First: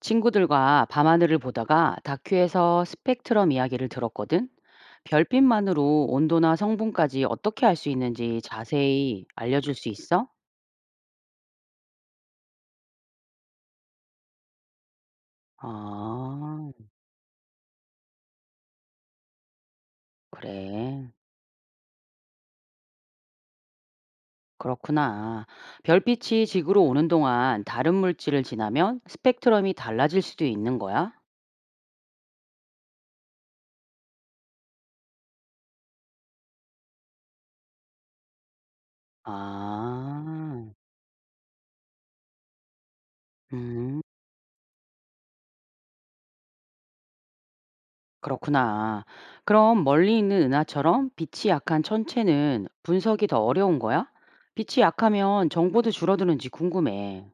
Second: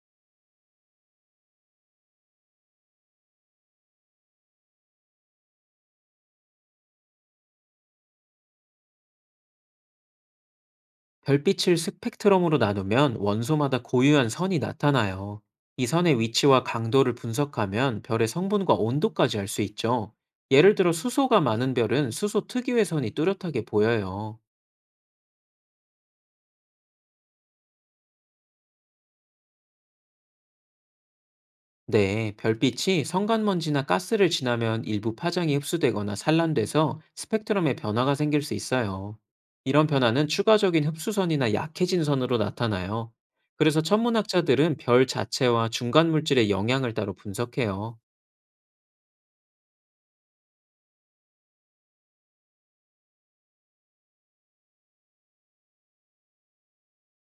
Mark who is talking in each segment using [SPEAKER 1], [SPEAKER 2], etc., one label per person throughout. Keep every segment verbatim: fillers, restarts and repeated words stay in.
[SPEAKER 1] 친구들과 밤하늘을 보다가 다큐에서 스펙트럼 이야기를 들었거든. 별빛만으로 온도나 성분까지 어떻게 알 수 있는지 자세히 알려줄 수 있어?
[SPEAKER 2] 별빛을 스펙트럼으로 나누면 원소마다 고유한 선이 나타나요. 이 선의 위치와
[SPEAKER 1] 아,
[SPEAKER 2] 강도를 분석하면 별의 성분과 온도까지 알 수 있죠. 예를 들어
[SPEAKER 1] 그래.
[SPEAKER 2] 수소가 많은 별은 수소 특유의 선이 뚜렷하게 보여요.
[SPEAKER 1] 그렇구나. 별빛이 지구로 오는 동안 다른 물질을 지나면 스펙트럼이 달라질 수도 있는 거야?
[SPEAKER 2] 네, 별빛이 성간먼지나 가스를 지나면 일부 파장이 흡수되거나 산란돼서 스펙트럼에 변화가 생길 수 있어요. 이런 변화는
[SPEAKER 1] 아,
[SPEAKER 2] 추가적인 흡수선이나 약해진 선으로 나타나요. 그래서
[SPEAKER 1] 음.
[SPEAKER 2] 천문학자들은 별 자체와 중간 물질의 영향을 따로 분석해요.
[SPEAKER 1] 그렇구나. 그럼 멀리 있는 은하처럼 빛이 약한 천체는 분석이 더 어려운 거야? 빛이 약하면 정보도 줄어드는지 궁금해.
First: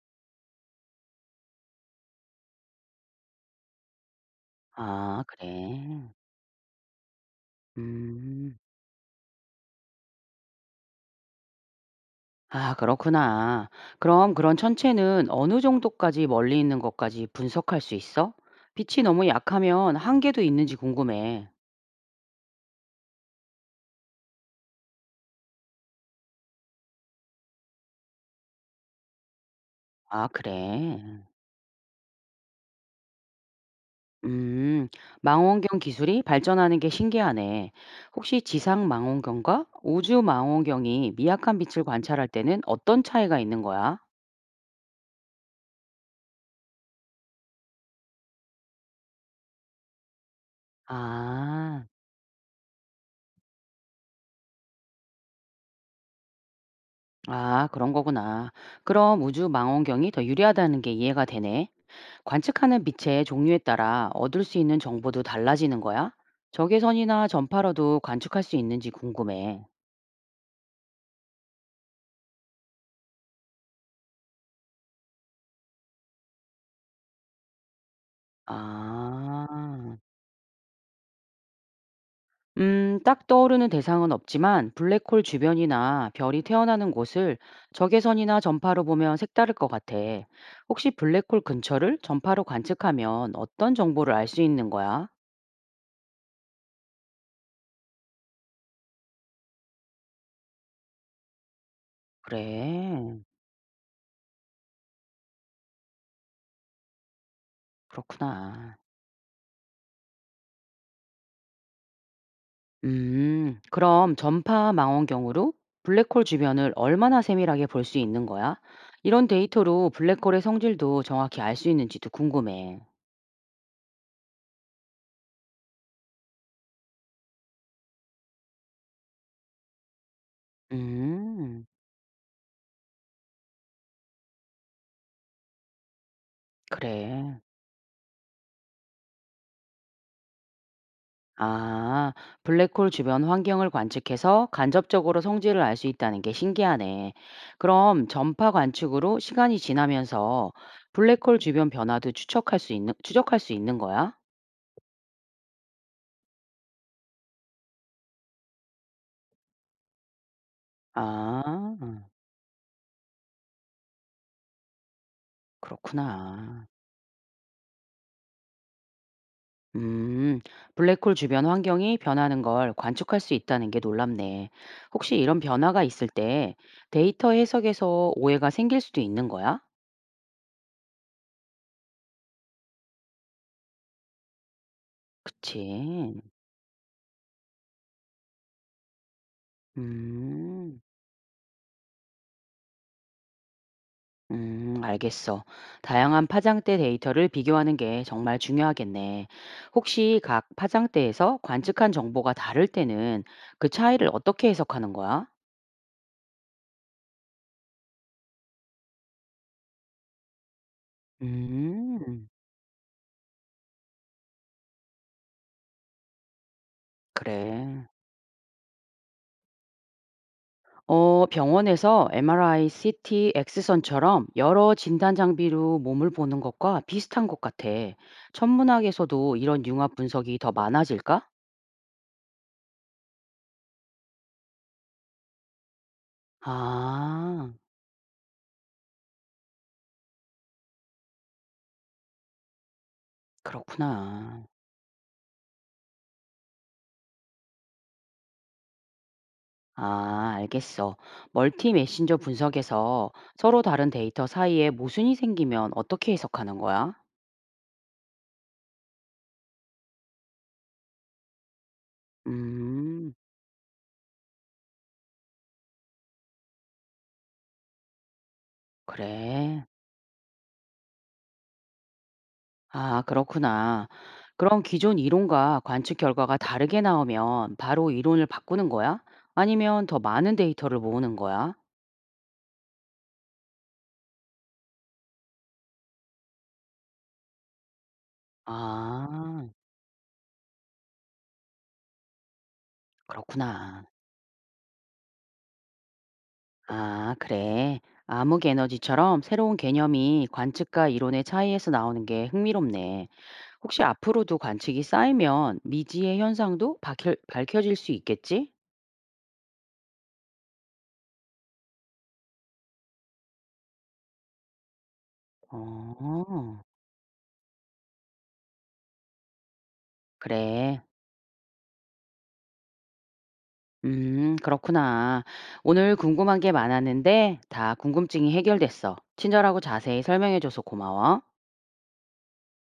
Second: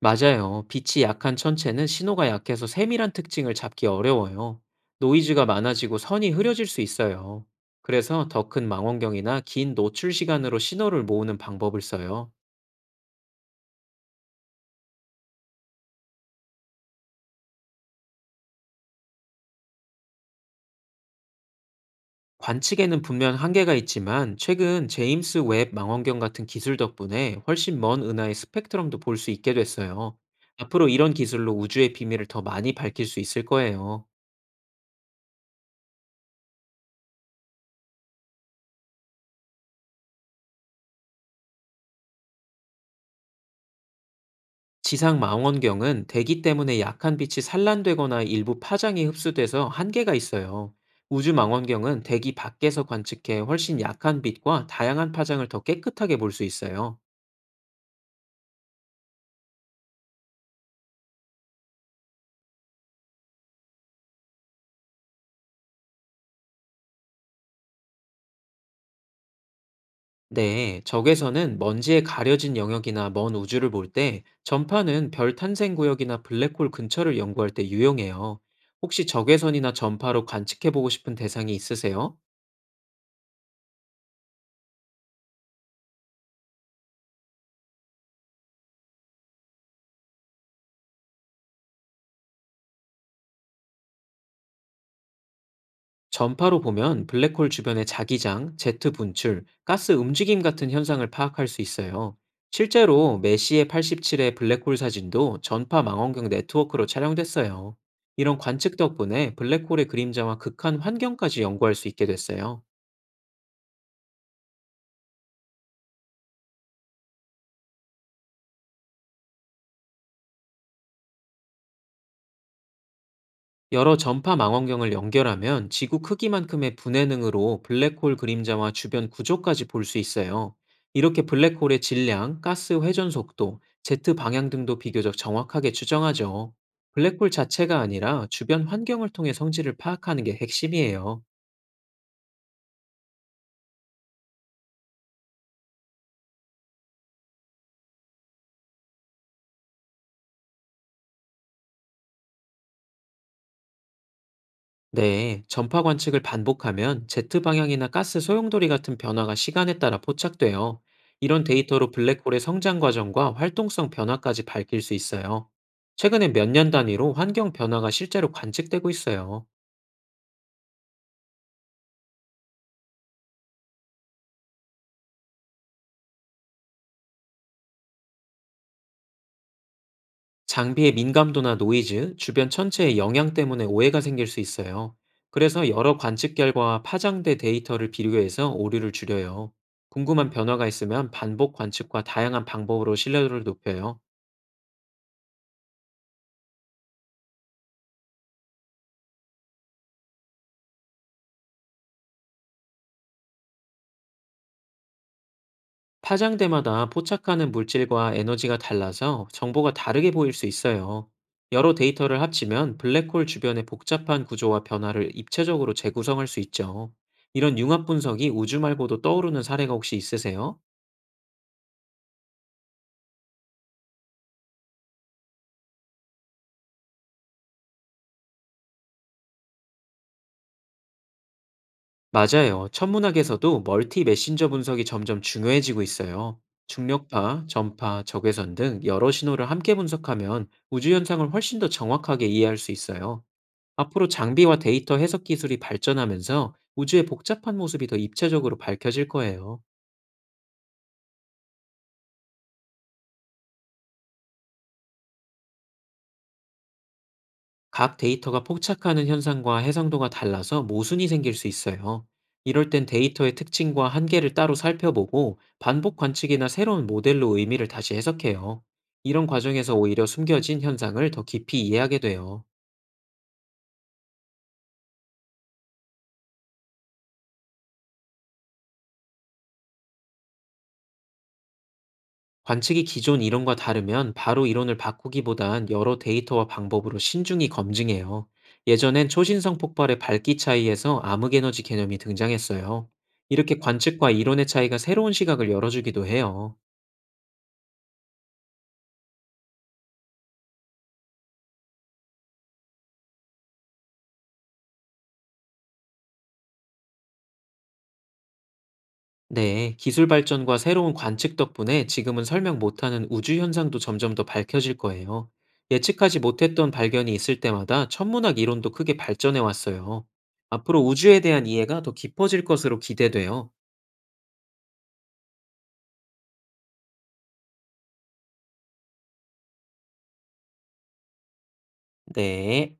[SPEAKER 2] 맞아요. 빛이 약한 천체는 신호가 약해서 세밀한 특징을 잡기 어려워요.
[SPEAKER 1] 아,
[SPEAKER 2] 노이즈가 많아지고
[SPEAKER 1] 그래.
[SPEAKER 2] 선이 흐려질 수 있어요. 그래서 더
[SPEAKER 1] 음.
[SPEAKER 2] 큰 망원경이나 긴 노출 시간으로 신호를 모으는 방법을 써요.
[SPEAKER 1] 아, 그렇구나. 그럼 그런 천체는 어느 정도까지 멀리 있는 것까지 분석할 수 있어? 빛이 너무 약하면 한계도 있는지 궁금해.
[SPEAKER 2] 관측에는 분명 한계가 있지만 최근 제임스 웹 망원경 같은 기술 덕분에 훨씬 먼 은하의 스펙트럼도 볼 수 있게 됐어요.
[SPEAKER 1] 아,
[SPEAKER 2] 앞으로 이런
[SPEAKER 1] 그래.
[SPEAKER 2] 기술로 우주의 비밀을 더 많이 밝힐 수 있을 거예요.
[SPEAKER 1] 음, 망원경 기술이 발전하는 게 신기하네. 혹시 지상 망원경과 우주 망원경이 미약한 빛을 관찰할 때는 어떤 차이가 있는 거야?
[SPEAKER 2] 지상 망원경은 대기 때문에 약한 빛이 산란되거나 일부 파장이 흡수돼서 한계가 있어요. 우주
[SPEAKER 1] 아,
[SPEAKER 2] 망원경은 대기 밖에서 관측해 훨씬 약한 빛과 다양한 파장을 더 깨끗하게 볼 수 있어요.
[SPEAKER 1] 아, 그런 거구나. 그럼 우주 망원경이 더 유리하다는 게 이해가 되네. 관측하는 빛의 종류에 따라 얻을 수 있는 정보도 달라지는 거야? 적외선이나 전파로도 관측할 수 있는지 궁금해.
[SPEAKER 2] 네, 적외선은 먼지에 가려진 영역이나 먼 우주를 볼 때, 전파는 별 탄생 구역이나 블랙홀 근처를 연구할 때 유용해요. 혹시 적외선이나
[SPEAKER 1] 아.
[SPEAKER 2] 전파로 관측해 보고 싶은 대상이 있으세요?
[SPEAKER 1] 음, 딱 떠오르는 대상은 없지만 블랙홀 주변이나 별이 태어나는 곳을 적외선이나 전파로 보면 색다를 것 같아. 혹시 블랙홀 근처를 전파로 관측하면 어떤 정보를 알 수 있는 거야?
[SPEAKER 2] 전파로 보면 블랙홀 주변의 자기장, 제트 분출, 가스 움직임 같은 현상을 파악할 수 있어요. 실제로
[SPEAKER 1] 그래,
[SPEAKER 2] 메시의 팔십칠의 블랙홀 사진도 전파 망원경 네트워크로 촬영됐어요. 이런
[SPEAKER 1] 그렇구나.
[SPEAKER 2] 관측 덕분에 블랙홀의 그림자와 극한 환경까지 연구할 수 있게 됐어요.
[SPEAKER 1] 음, 그럼 전파 망원경으로 블랙홀 주변을 얼마나 세밀하게 볼 수 있는 거야? 이런 데이터로 블랙홀의 성질도 정확히 알 수 있는지도 궁금해.
[SPEAKER 2] 여러 전파 망원경을 연결하면 지구 크기만큼의 분해능으로 블랙홀 그림자와 주변 구조까지 볼 수 있어요. 이렇게
[SPEAKER 1] 음,
[SPEAKER 2] 블랙홀의 질량, 가스 회전 속도, 제트 방향 등도 비교적 정확하게 추정하죠. 블랙홀
[SPEAKER 1] 그래.
[SPEAKER 2] 자체가 아니라 주변 환경을 통해 성질을 파악하는 게 핵심이에요.
[SPEAKER 1] 아, 블랙홀 주변 환경을 관측해서 간접적으로 성질을 알 수 있다는 게 신기하네. 그럼 전파 관측으로 시간이 지나면서 블랙홀 주변 변화도 추적할 수 있는, 추적할 수 있는 거야?
[SPEAKER 2] 네, 전파 관측을 반복하면 제트 방향이나 가스 소용돌이 같은 변화가 시간에 따라 포착돼요. 이런 데이터로
[SPEAKER 1] 아,
[SPEAKER 2] 블랙홀의 성장 과정과 활동성 변화까지 밝힐 수 있어요. 최근에 몇
[SPEAKER 1] 그렇구나.
[SPEAKER 2] 년 단위로 환경 변화가 실제로 관측되고 있어요.
[SPEAKER 1] 음, 블랙홀 주변 환경이 변하는 걸 관측할 수 있다는 게 놀랍네. 혹시 이런 변화가 있을 때 데이터 해석에서 오해가 생길 수도 있는 거야?
[SPEAKER 2] 장비의 민감도나 노이즈, 주변 천체의 영향 때문에 오해가 생길 수 있어요. 그래서 여러
[SPEAKER 1] 그치.
[SPEAKER 2] 관측 결과와 파장대 데이터를 비교해서 오류를 줄여요. 궁금한 변화가
[SPEAKER 1] 음.
[SPEAKER 2] 있으면 반복 관측과 다양한 방법으로 신뢰도를 높여요.
[SPEAKER 1] 음, 알겠어. 다양한 파장대 데이터를 비교하는 게 정말 중요하겠네. 혹시 각 파장대에서 관측한 정보가 다를 때는 그 차이를 어떻게 해석하는 거야?
[SPEAKER 2] 파장대마다 포착하는 물질과 에너지가 달라서 정보가 다르게 보일 수 있어요. 여러 데이터를
[SPEAKER 1] 음,
[SPEAKER 2] 합치면 블랙홀 주변의 복잡한 구조와 변화를 입체적으로 재구성할 수 있죠. 이런
[SPEAKER 1] 그래.
[SPEAKER 2] 융합 분석이 우주 말고도 떠오르는 사례가 혹시 있으세요?
[SPEAKER 1] 어, 병원에서 엠아르아이, 씨티, 엑스선처럼 여러 진단 장비로 몸을 보는 것과 비슷한 것 같아. 천문학에서도 이런 융합 분석이 더 많아질까?
[SPEAKER 2] 맞아요. 천문학에서도 멀티 메신저 분석이 점점 중요해지고 있어요. 중력파,
[SPEAKER 1] 아,
[SPEAKER 2] 전파, 적외선 등 여러 신호를 함께 분석하면 우주 현상을 훨씬 더 정확하게 이해할 수 있어요. 앞으로
[SPEAKER 1] 그렇구나.
[SPEAKER 2] 장비와 데이터 해석 기술이 발전하면서 우주의 복잡한 모습이 더 입체적으로 밝혀질 거예요.
[SPEAKER 1] 아, 알겠어. 멀티 메신저 분석에서 서로 다른 데이터 사이에 모순이 생기면 어떻게 해석하는 거야?
[SPEAKER 2] 각 데이터가 포착하는 현상과 해상도가 달라서 모순이 생길 수 있어요. 이럴 땐
[SPEAKER 1] 음,
[SPEAKER 2] 데이터의 특징과 한계를 따로 살펴보고 반복 관측이나 새로운 모델로 의미를 다시 해석해요. 이런
[SPEAKER 1] 그래.
[SPEAKER 2] 과정에서 오히려 숨겨진 현상을 더 깊이 이해하게 돼요.
[SPEAKER 1] 아, 그렇구나. 그럼 기존 이론과 관측 결과가 다르게 나오면 바로 이론을 바꾸는 거야? 아니면 더 많은 데이터를 모으는 거야?
[SPEAKER 2] 관측이 기존 이론과 다르면 바로 이론을 바꾸기보단 여러 데이터와 방법으로 신중히 검증해요. 예전엔
[SPEAKER 1] 아,
[SPEAKER 2] 초신성 폭발의 밝기 차이에서 암흑 에너지 개념이 등장했어요. 이렇게
[SPEAKER 1] 그렇구나.
[SPEAKER 2] 관측과 이론의 차이가 새로운 시각을 열어주기도 해요.
[SPEAKER 1] 아, 그래. 암흑 에너지처럼 새로운 개념이 관측과 이론의 차이에서 나오는 게 흥미롭네. 혹시 앞으로도 관측이 쌓이면 미지의 현상도 밝혀, 밝혀질 수 있겠지?
[SPEAKER 2] 네, 기술 발전과 새로운 관측 덕분에 지금은 설명 못하는 우주 현상도 점점 더 밝혀질 거예요. 예측하지
[SPEAKER 1] 어,
[SPEAKER 2] 못했던 발견이 있을 때마다 천문학 이론도 크게 발전해 왔어요.
[SPEAKER 1] 그래.
[SPEAKER 2] 앞으로 우주에 대한 이해가 더 깊어질 것으로 기대돼요.
[SPEAKER 1] 음, 그렇구나. 오늘 궁금한 게 많았는데 다 궁금증이 해결됐어. 친절하고 자세히 설명해줘서 고마워.
[SPEAKER 2] 네.